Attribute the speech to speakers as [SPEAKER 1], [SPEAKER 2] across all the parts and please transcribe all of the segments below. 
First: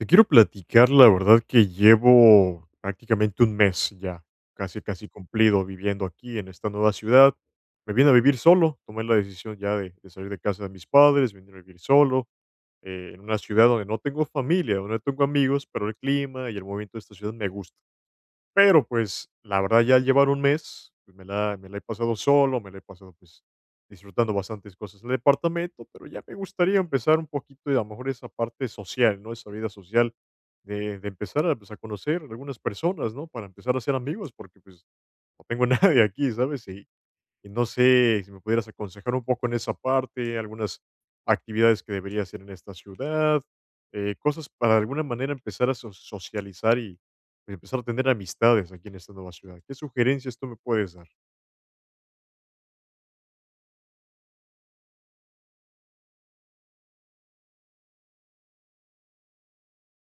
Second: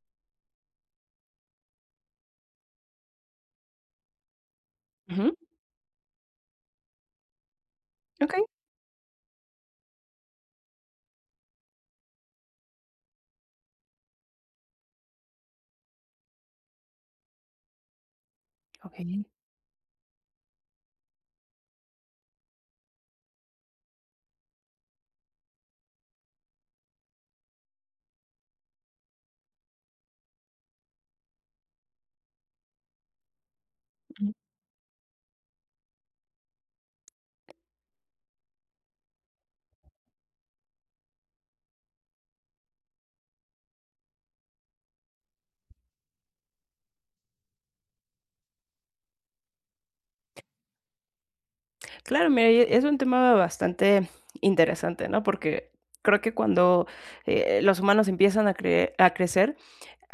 [SPEAKER 1] Te quiero platicar, la verdad que llevo prácticamente un mes ya, casi, casi
[SPEAKER 2] Ujú,
[SPEAKER 1] cumplido viviendo aquí en esta nueva ciudad. Me vine a vivir
[SPEAKER 2] okey,
[SPEAKER 1] solo, tomé la decisión ya de salir de casa de mis padres, venir a vivir solo, en una ciudad donde no tengo familia, donde no tengo amigos, pero el clima y el movimiento de esta ciudad me gusta. Pero,
[SPEAKER 2] okey.
[SPEAKER 1] pues, la verdad, ya al llevar un mes, pues, me la he pasado solo, me la he pasado, pues, disfrutando bastantes cosas en el departamento, pero ya me gustaría empezar un poquito, y a lo mejor esa parte social, ¿no? Esa vida social de empezar a, pues, a conocer algunas personas, ¿no? Para empezar a ser amigos, porque, pues, no tengo nadie aquí, ¿sabes? Y no sé si me pudieras aconsejar un poco en esa parte, algunas actividades que debería hacer en esta ciudad, cosas para de alguna manera empezar a socializar y pues, empezar a tener amistades aquí en esta nueva ciudad. ¿Qué sugerencias tú me puedes dar?
[SPEAKER 2] Claro, mira, y es un tema bastante interesante, ¿no? Porque creo que cuando, los humanos empiezan a crecer,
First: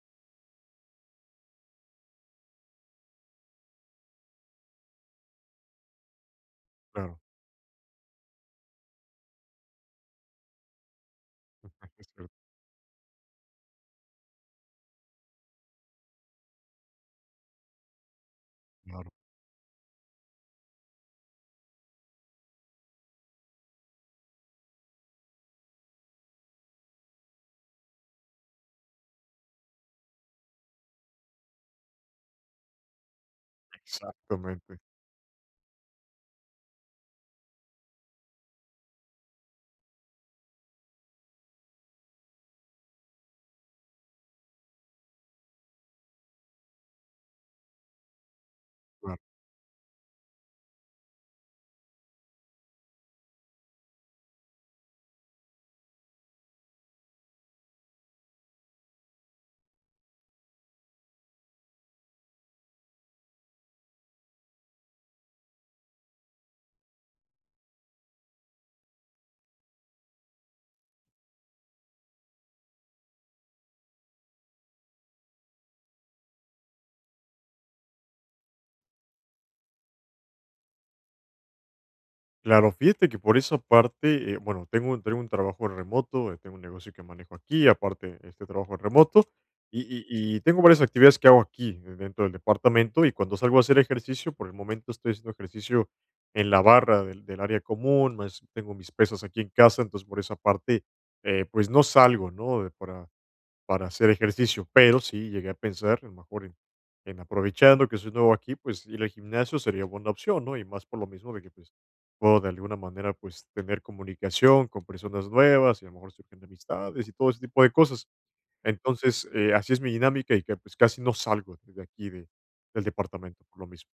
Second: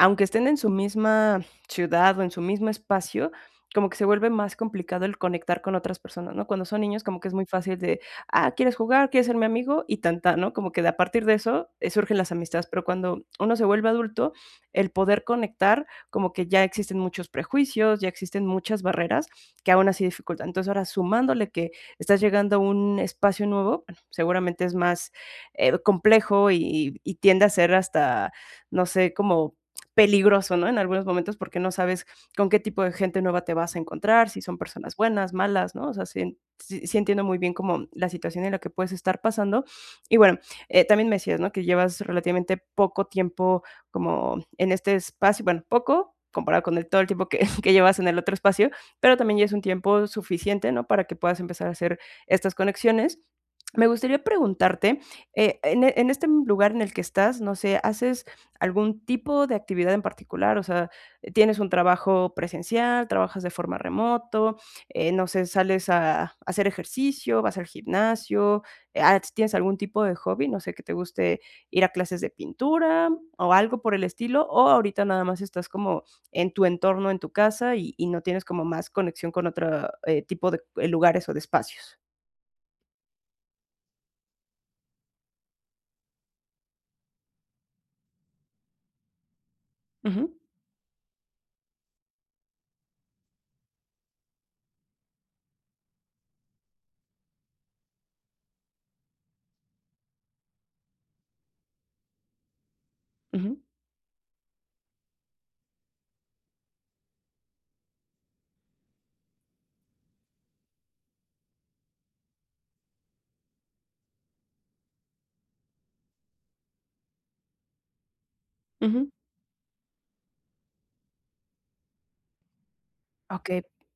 [SPEAKER 2] aunque estén en su misma ciudad o en su mismo espacio, como que se vuelve más complicado el conectar con otras personas, ¿no? Cuando son niños,
[SPEAKER 1] Claro.
[SPEAKER 2] como que es muy fácil de, ah, ¿quieres jugar? ¿Quieres ser mi amigo? Y tanta, ¿no? Como que de a partir de eso
[SPEAKER 1] Es
[SPEAKER 2] surgen las
[SPEAKER 1] cierto.
[SPEAKER 2] amistades, pero cuando uno se vuelve adulto, el poder conectar, como que ya existen muchos prejuicios, ya existen muchas
[SPEAKER 1] Claro.
[SPEAKER 2] barreras que aún así dificultan. Entonces ahora sumándole que estás llegando a un espacio nuevo, bueno, seguramente es más complejo y, tiende a ser hasta, no sé, como peligroso, ¿no? En algunos momentos porque no sabes con qué tipo de gente nueva te vas a encontrar, si son
[SPEAKER 1] Exactamente.
[SPEAKER 2] personas buenas, malas, ¿no? O sea, sí entiendo muy bien como la situación en la que puedes estar pasando. Y bueno, también me decías, ¿no? Que llevas relativamente poco tiempo como en este espacio, bueno, poco comparado con el, todo el tiempo que, que llevas en el otro espacio, pero
[SPEAKER 1] Claro.
[SPEAKER 2] también ya es un tiempo suficiente, ¿no? Para que puedas empezar a hacer estas conexiones. Me gustaría preguntarte, en este lugar en el que estás, no sé, ¿haces algún tipo de actividad en particular? O sea, ¿tienes un trabajo presencial, trabajas de forma remoto, no sé, sales a hacer ejercicio, vas al gimnasio, si ¿tienes algún tipo de hobby? No sé, que te guste ir a clases de pintura o algo por el estilo, o ahorita nada más estás como en tu entorno, en tu casa y, no tienes como más conexión con otro tipo de lugares o de espacios.
[SPEAKER 1] Claro, fíjate que por esa parte, bueno, tengo un, trabajo en remoto, tengo un negocio que manejo aquí, aparte este trabajo en remoto, y, y-
[SPEAKER 2] Ujú,
[SPEAKER 1] y tengo varias actividades que hago aquí dentro del departamento, y cuando salgo a hacer ejercicio, por el momento estoy haciendo ejercicio en la barra del, del área común, más tengo mis pesas aquí en casa, entonces por esa parte, pues no salgo, ¿no? Para,
[SPEAKER 2] ujú,
[SPEAKER 1] para hacer ejercicio, pero sí llegué a pensar, a lo mejor en aprovechando que soy nuevo aquí, pues ir al gimnasio sería buena opción, ¿no? Y más por lo mismo de que pues puedo de alguna manera, pues, tener comunicación con personas nuevas y a lo mejor surgen amistades y todo ese tipo de cosas.
[SPEAKER 2] ujú.
[SPEAKER 1] Entonces, así es mi dinámica y que, pues, casi no salgo de aquí de del departamento
[SPEAKER 2] Ok,
[SPEAKER 1] por lo mismo,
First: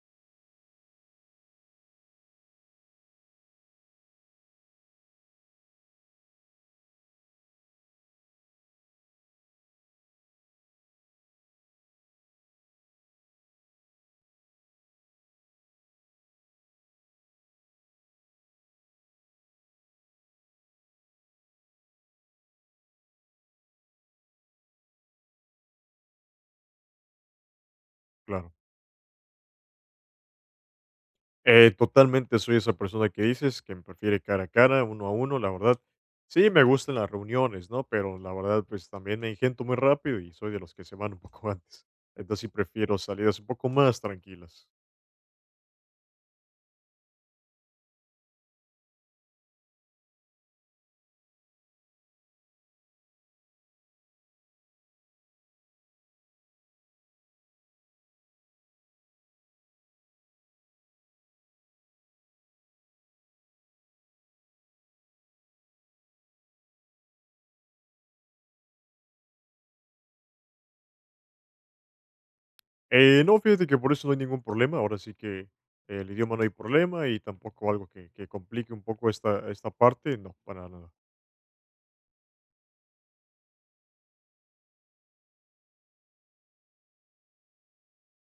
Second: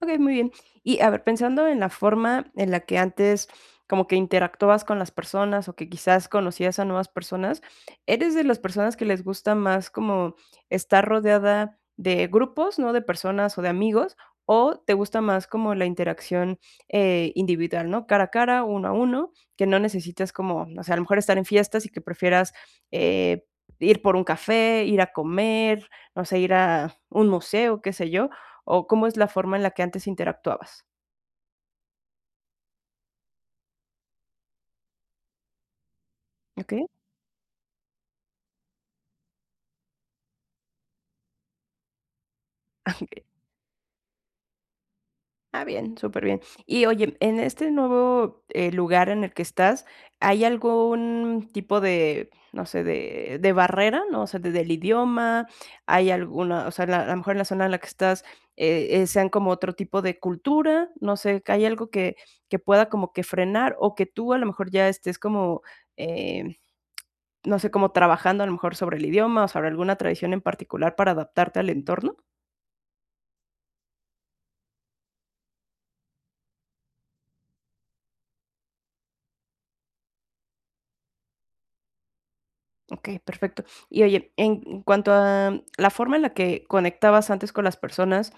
[SPEAKER 2] okey, muy bien. Y, a ver, pensando en la forma en la que antes como que interactuabas con las personas o que quizás conocías a nuevas personas, ¿eres de las personas que les gusta más como estar rodeada de grupos, no?, de personas o de amigos, o te gusta más como la interacción, individual, ¿no?, cara a cara, uno a uno, que no necesitas como, o sea, a lo mejor estar en fiestas y que prefieras, eh, ir por un café, ir a comer, no sé, ir a un museo, qué sé yo,
[SPEAKER 1] claro.
[SPEAKER 2] ¿o cómo es la forma en la que antes interactuabas?
[SPEAKER 1] Totalmente soy esa persona que dices, que me prefiere cara a cara, uno a uno, la verdad. Sí, me
[SPEAKER 2] Okey,
[SPEAKER 1] gustan las reuniones, ¿no? Pero la verdad, pues, también me engento muy rápido y soy de los que se van un poco antes. Entonces, sí
[SPEAKER 2] ah,
[SPEAKER 1] prefiero
[SPEAKER 2] okey.
[SPEAKER 1] salidas un poco más tranquilas.
[SPEAKER 2] Ah, bien, superbién. Y oye, en este nuevo, lugar en el que estás, ¿hay algún tipo de, no sé, de barrera, no? O sea, de del idioma, ¿hay alguna? O sea, la a lo mejor en la zona en la que estás, sean como otro tipo de cultura. No sé, ¿hay algo que pueda como que frenar o que tú a lo mejor ya estés como, eh, no sé, como trabajando a lo mejor sobre el idioma o sobre alguna tradición en particular para adaptarte al entorno?
[SPEAKER 1] No, fíjate que por eso no hay ningún problema. Ahora sí que el idioma no hay problema y tampoco algo que complique un poco esta parte, no, para nada.
[SPEAKER 2] Okey, perfecto. Y oye, en cuanto a la forma en la que conectabas antes con las personas,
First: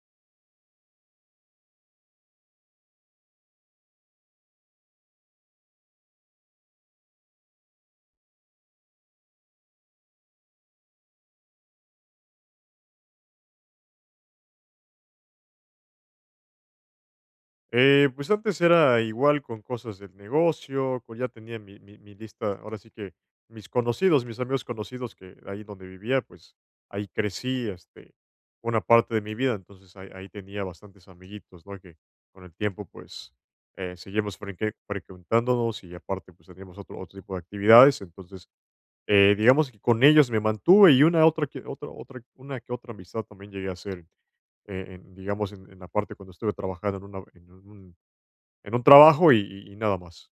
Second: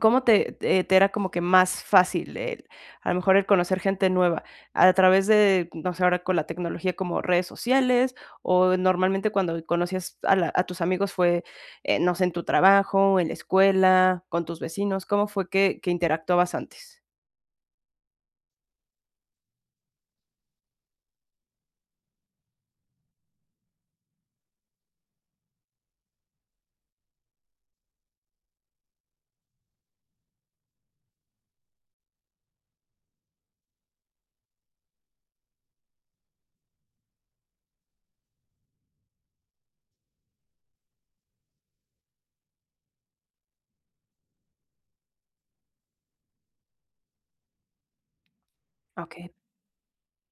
[SPEAKER 2] ¿cómo te era como que más fácil el, a lo mejor, el conocer gente nueva? ¿A través de, no sé, ahora con la tecnología como redes sociales, o normalmente cuando conocías a la a tus amigos fue, no sé, en tu trabajo, en la escuela, con tus vecinos? ¿Cómo fue que interactuabas antes?
[SPEAKER 1] Pues antes era igual con cosas del negocio, ya tenía mi lista, ahora sí que mis conocidos, mis amigos conocidos que ahí donde vivía, pues ahí crecí una parte de mi vida, entonces ahí tenía bastantes amiguitos, ¿no? Que con el tiempo pues seguimos frecuentándonos y aparte pues teníamos otro tipo de actividades, entonces digamos que con ellos me mantuve y una otra que otra otra una que otra amistad también llegué a hacer, digamos, en la parte cuando estuve trabajando en un
[SPEAKER 2] Okey.
[SPEAKER 1] trabajo y nada más.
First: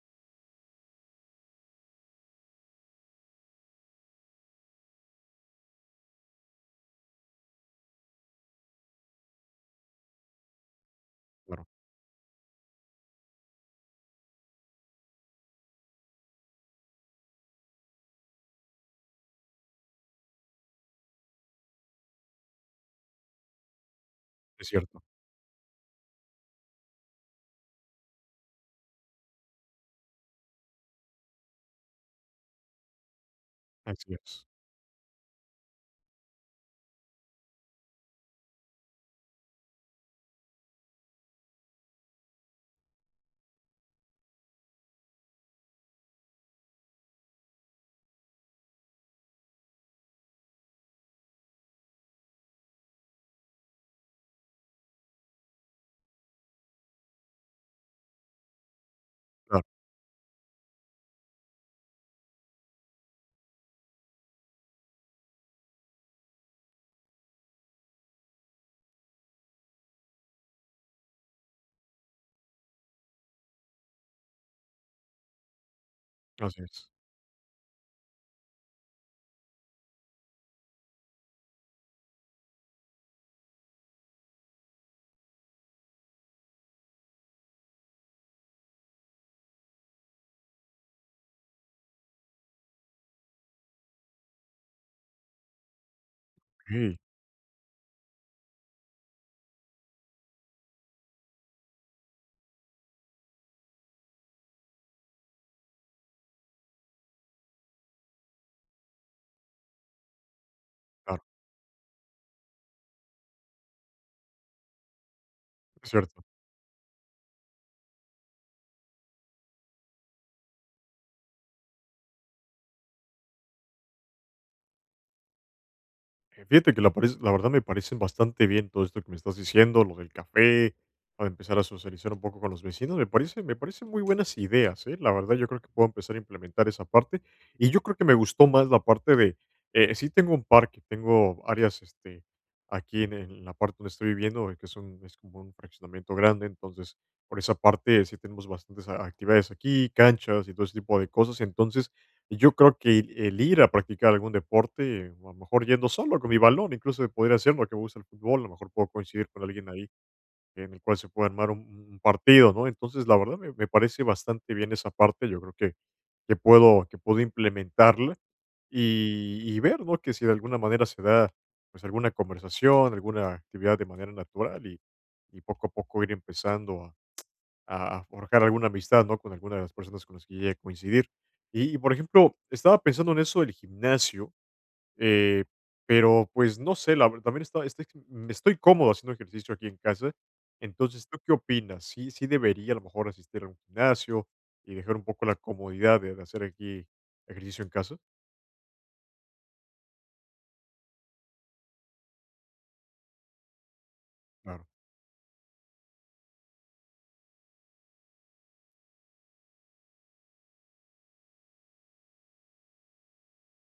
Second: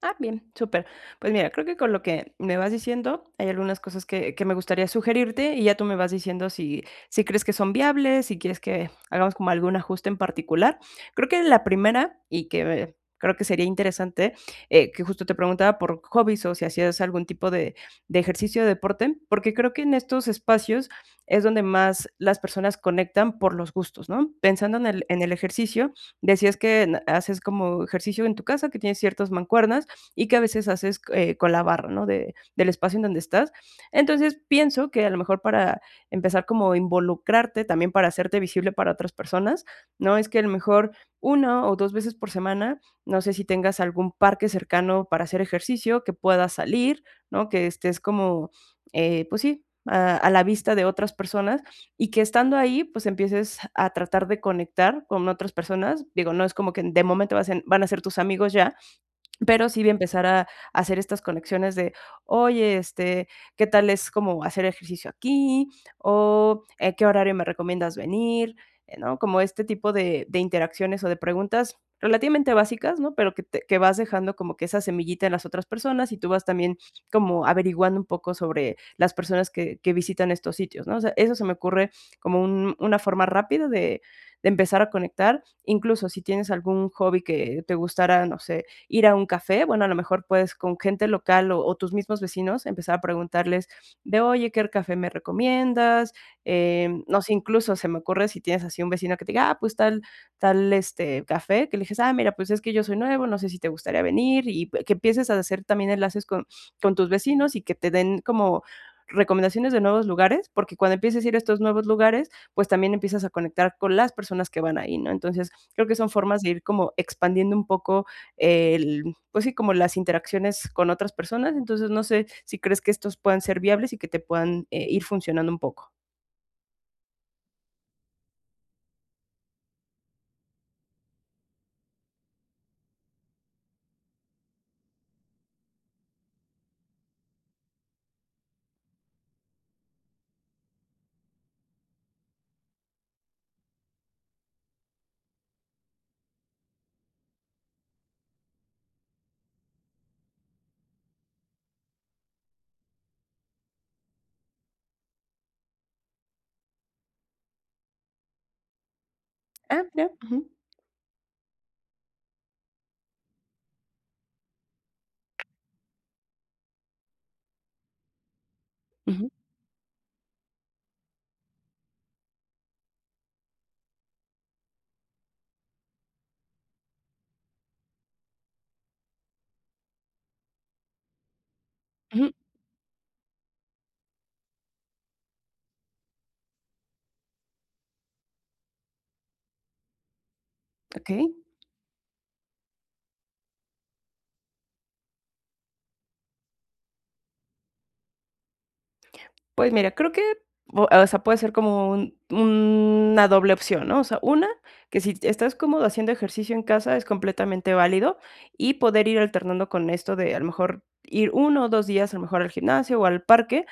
[SPEAKER 2] Ah, bien, súper. Pues mira, creo que con lo que me vas diciendo, hay algunas cosas que me gustaría sugerirte y ya tú me vas diciendo si, si crees que son viables, si quieres que hagamos como algún ajuste en particular. Creo que la
[SPEAKER 1] Claro,
[SPEAKER 2] primera, y que creo que sería interesante, que justo te preguntaba por hobbies o si hacías algún tipo de ejercicio o deporte, porque creo que en estos espacios es donde más las personas conectan por los gustos, ¿no?
[SPEAKER 1] es
[SPEAKER 2] Pensando
[SPEAKER 1] cierto.
[SPEAKER 2] en el ejercicio, decías que haces como ejercicio en tu casa, que tienes ciertas mancuernas y que a veces haces con la barra, ¿no? De, del espacio en donde estás.
[SPEAKER 1] Así
[SPEAKER 2] Entonces
[SPEAKER 1] es.
[SPEAKER 2] pienso que a lo mejor para empezar como involucrarte, también para hacerte visible para otras personas, ¿no? Es que a lo mejor una o dos veces por semana, no sé si tengas algún parque cercano para hacer ejercicio, que puedas salir, ¿no? Que estés como, pues sí, a la vista de otras personas y que estando ahí, pues empieces a tratar de conectar con otras personas. Digo, no es como que de momento van a ser tus amigos ya,
[SPEAKER 1] Claro,
[SPEAKER 2] pero sí voy a empezar a hacer estas conexiones de, oye, este, ¿qué tal es como hacer ejercicio aquí? O, ¿en qué horario me recomiendas venir? ¿No? Como este tipo de interacciones o de preguntas relativamente básicas, ¿no? Pero que te que vas dejando como que esa semillita en las otras personas, y tú vas
[SPEAKER 1] así
[SPEAKER 2] también
[SPEAKER 1] es.
[SPEAKER 2] como averiguando un poco sobre las personas que visitan estos sitios, ¿no? O sea, eso se me ocurre como un una forma rápida de empezar a conectar. Incluso si tienes algún hobby que te gustara, no sé, ir a un café, bueno, a lo mejor puedes con gente local o tus mismos vecinos empezar a preguntarles de, oye, ¿qué café me recomiendas?
[SPEAKER 1] Sí,
[SPEAKER 2] No sé, incluso se me ocurre si tienes así un vecino que te diga, ah, pues tal, tal este café, que le dijes, ah, mira, pues es que yo soy nuevo, no sé si te gustaría venir y que empieces a hacer también enlaces con tus vecinos y que te den como recomendaciones de nuevos lugares, porque cuando empieces
[SPEAKER 1] claro,
[SPEAKER 2] a ir a estos nuevos lugares, pues también empiezas a conectar con las personas que van ahí, ¿no? Entonces, creo
[SPEAKER 1] es
[SPEAKER 2] que son
[SPEAKER 1] cierto.
[SPEAKER 2] formas de ir como expandiendo un poco el, pues sí, como las interacciones con otras personas. Entonces, no sé si crees que estos puedan ser viables y que te puedan ir funcionando un poco.
[SPEAKER 1] Fíjate que la verdad me parecen bastante bien todo esto que me estás diciendo, lo del café, a empezar a socializar un poco con los vecinos, me parece me parecen muy buenas ideas, ¿eh? La verdad, yo creo que puedo empezar a implementar esa parte, y yo creo que me gustó más la parte de, sí tengo un parque, tengo áreas, aquí en la parte donde estoy viviendo, que es como un fraccionamiento grande, entonces, por esa parte sí tenemos bastantes a actividades aquí, canchas y todo ese tipo de cosas, entonces yo creo que el ir a practicar algún deporte, o a lo mejor yendo solo con mi balón, incluso podría ser lo que me gusta el fútbol, a lo mejor puedo coincidir con alguien
[SPEAKER 2] Ah,
[SPEAKER 1] ahí
[SPEAKER 2] mira. Ujú,
[SPEAKER 1] en el cual se puede armar un partido, ¿no? Entonces, la verdad me me parece bastante bien esa parte, yo creo que puedo implementarla
[SPEAKER 2] ujú.
[SPEAKER 1] y ver, ¿no? Que si de alguna manera se da, pues, alguna conversación, alguna actividad de manera natural y poco a poco ir empezando a forjar alguna amistad, ¿no? Con alguna de las personas con las que llegue a coincidir. Y, por
[SPEAKER 2] Ujú,
[SPEAKER 1] ejemplo, estaba pensando en eso del gimnasio, eh, pero, pues, no sé, la ver también está estoy cómodo haciendo ejercicio aquí en casa. Entonces,
[SPEAKER 2] ok.
[SPEAKER 1] ¿tú qué opinas? ¿Sí sí debería, a lo mejor, asistir a un gimnasio y dejar un poco la comodidad de hacer aquí ejercicio en casa?
[SPEAKER 2] Pues mira, creo que, o sea, puede ser como un una doble opción, ¿no? O sea, una,
[SPEAKER 1] Claro,
[SPEAKER 2] que si estás cómodo haciendo ejercicio en casa es completamente válido y poder ir alternando con esto de a lo mejor ir uno o 2 días a lo mejor al gimnasio o al parque,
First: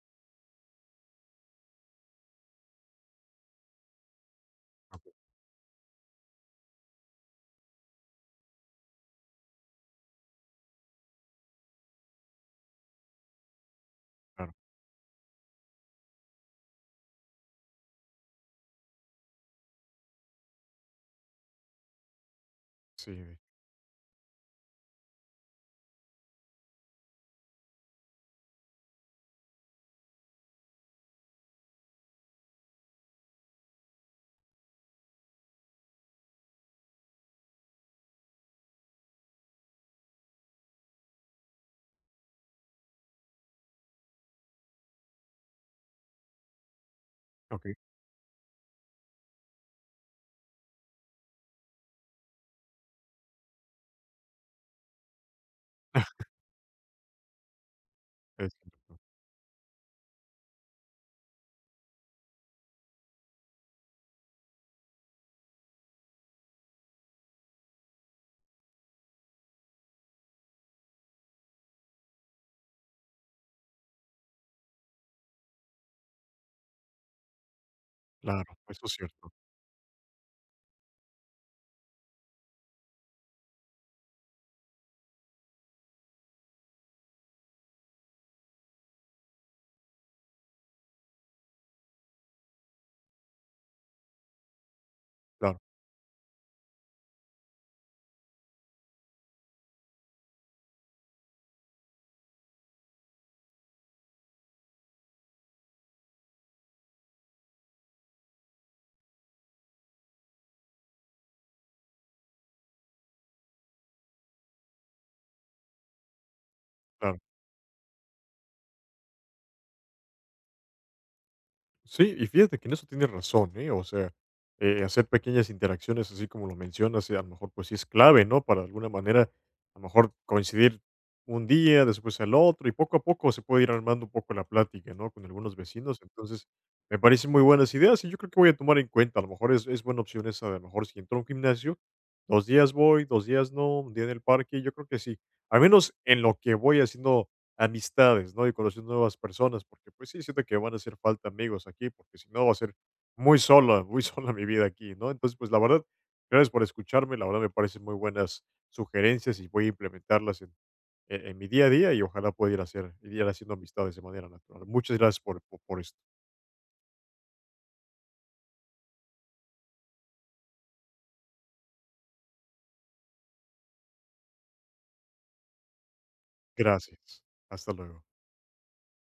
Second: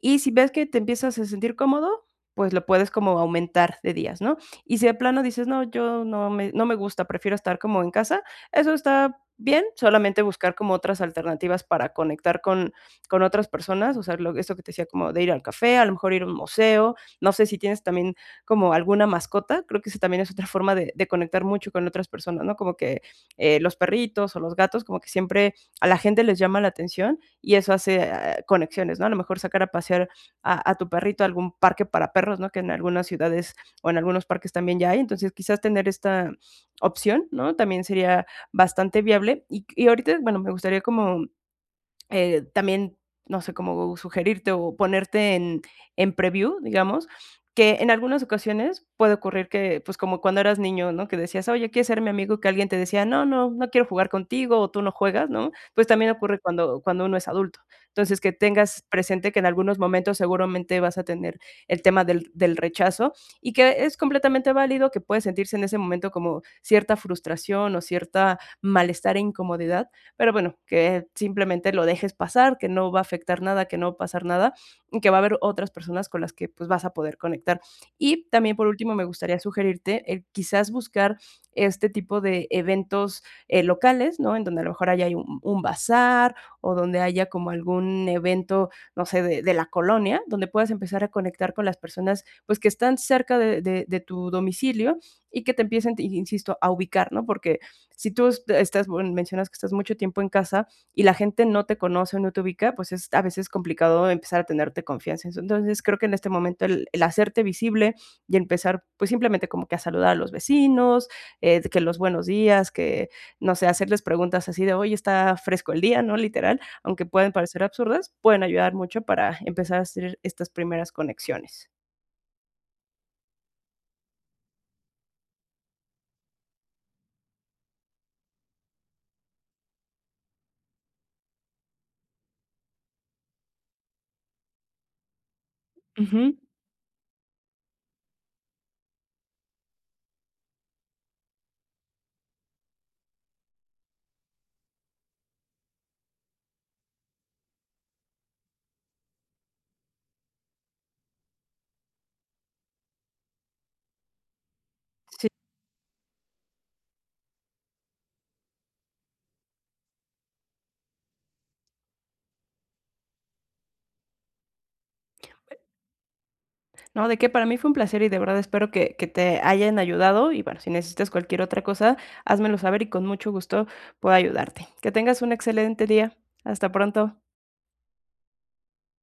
[SPEAKER 2] y si ves que te empiezas a sentir cómodo, pues lo puedes como aumentar de días, ¿no? Y si de
[SPEAKER 1] okey,
[SPEAKER 2] plano dices: "No, yo no me gusta, prefiero estar como en casa", eso está bien, solamente buscar como otras alternativas para conectar con otras personas, o sea, lo,
[SPEAKER 1] claro.
[SPEAKER 2] eso que te decía como de ir al café, a lo mejor ir a un museo, no sé si tienes también como alguna mascota, creo que esa también es otra forma de conectar mucho con otras personas, ¿no? Como que
[SPEAKER 1] Sí,
[SPEAKER 2] los perritos o los gatos, como que siempre a la gente les llama la atención y eso hace conexiones, ¿no? A lo mejor sacar a pasear a tu perrito a algún parque para perros, ¿no? Que en algunas ciudades o en algunos parques también ya hay, entonces quizás tener esta opción, ¿no? También sería bastante viable y ahorita, bueno, me gustaría como también, no sé, cómo sugerirte o ponerte en preview, digamos,
[SPEAKER 1] okey.
[SPEAKER 2] que en algunas ocasiones puede ocurrir que, pues, como cuando eras niño, ¿no? Que decías: "Oye, ¿quieres ser mi amigo?", y que alguien te decía: "No, no, no quiero jugar contigo", o tú no juegas, ¿no? Pues también ocurre cuando cuando uno es adulto. Entonces, que
[SPEAKER 1] Es
[SPEAKER 2] tengas
[SPEAKER 1] cierto.
[SPEAKER 2] presente que en algunos momentos seguramente vas a tener el tema del rechazo y que es completamente válido, que puedes sentirse en ese momento como cierta frustración o cierta malestar e incomodidad, pero bueno, que simplemente lo dejes pasar, que no va a afectar nada, que no va a pasar nada y que va a haber otras personas con las que pues vas a poder conectar. Y
[SPEAKER 1] Claro,
[SPEAKER 2] también por
[SPEAKER 1] eso es
[SPEAKER 2] último me
[SPEAKER 1] cierto.
[SPEAKER 2] gustaría sugerirte el quizás buscar este tipo de eventos locales, ¿no? En donde a lo mejor haya un bazar o donde haya como algún evento, no sé, de, la colonia, donde puedas empezar a conectar con las personas pues que están cerca de, de tu domicilio y que
[SPEAKER 1] Claro,
[SPEAKER 2] te empiecen, insisto, a ubicar, ¿no? Porque si tú estás, bueno, mencionas que estás mucho tiempo en casa y la gente no te conoce o no te ubica, pues es a veces complicado empezar a tenerte confianza. Entonces, creo que en este momento el hacerte visible y empezar, pues simplemente como que a saludar a los vecinos, que los buenos días, que, no sé, hacerles preguntas así de, hoy está fresco el día, ¿no? Literal, aunque
[SPEAKER 1] claro.
[SPEAKER 2] pueden parecer absurdas, pueden ayudar mucho para empezar a hacer estas primeras conexiones.
[SPEAKER 1] Sí, y fíjate que en eso tienes razón, ¿eh? O sea, hacer pequeñas interacciones, así como lo mencionas, a lo mejor pues sí es clave, ¿no? Para de alguna manera, a lo mejor coincidir un día, después al otro, y poco a poco se puede ir armando un poco la plática, ¿no? Con algunos vecinos.
[SPEAKER 2] Ujú.
[SPEAKER 1] Entonces, me parecen muy buenas ideas y yo creo que voy a tomar en cuenta. A lo mejor es buena opción esa, de a lo mejor si entro a un gimnasio, dos días voy, dos días no, un día en el parque, yo creo que sí. Al menos en lo que voy haciendo amistades, ¿no? Y conocer nuevas personas, porque pues sí, siento que van a hacer falta amigos aquí, porque si no va a ser muy sola, muy sola mi vida aquí, ¿no? Entonces, pues la verdad, gracias por escucharme, la verdad me parecen muy buenas sugerencias y voy a implementarlas en, en mi día a día y ojalá pueda ir, ir haciendo amistades de manera natural. Muchas gracias por esto.
[SPEAKER 2] No, de que para mí fue un placer y de verdad espero que te hayan ayudado y bueno, si necesitas cualquier otra cosa, házmelo saber y con mucho gusto puedo ayudarte. Que tengas un excelente día. Hasta pronto.
[SPEAKER 1] Gracias. Hasta luego.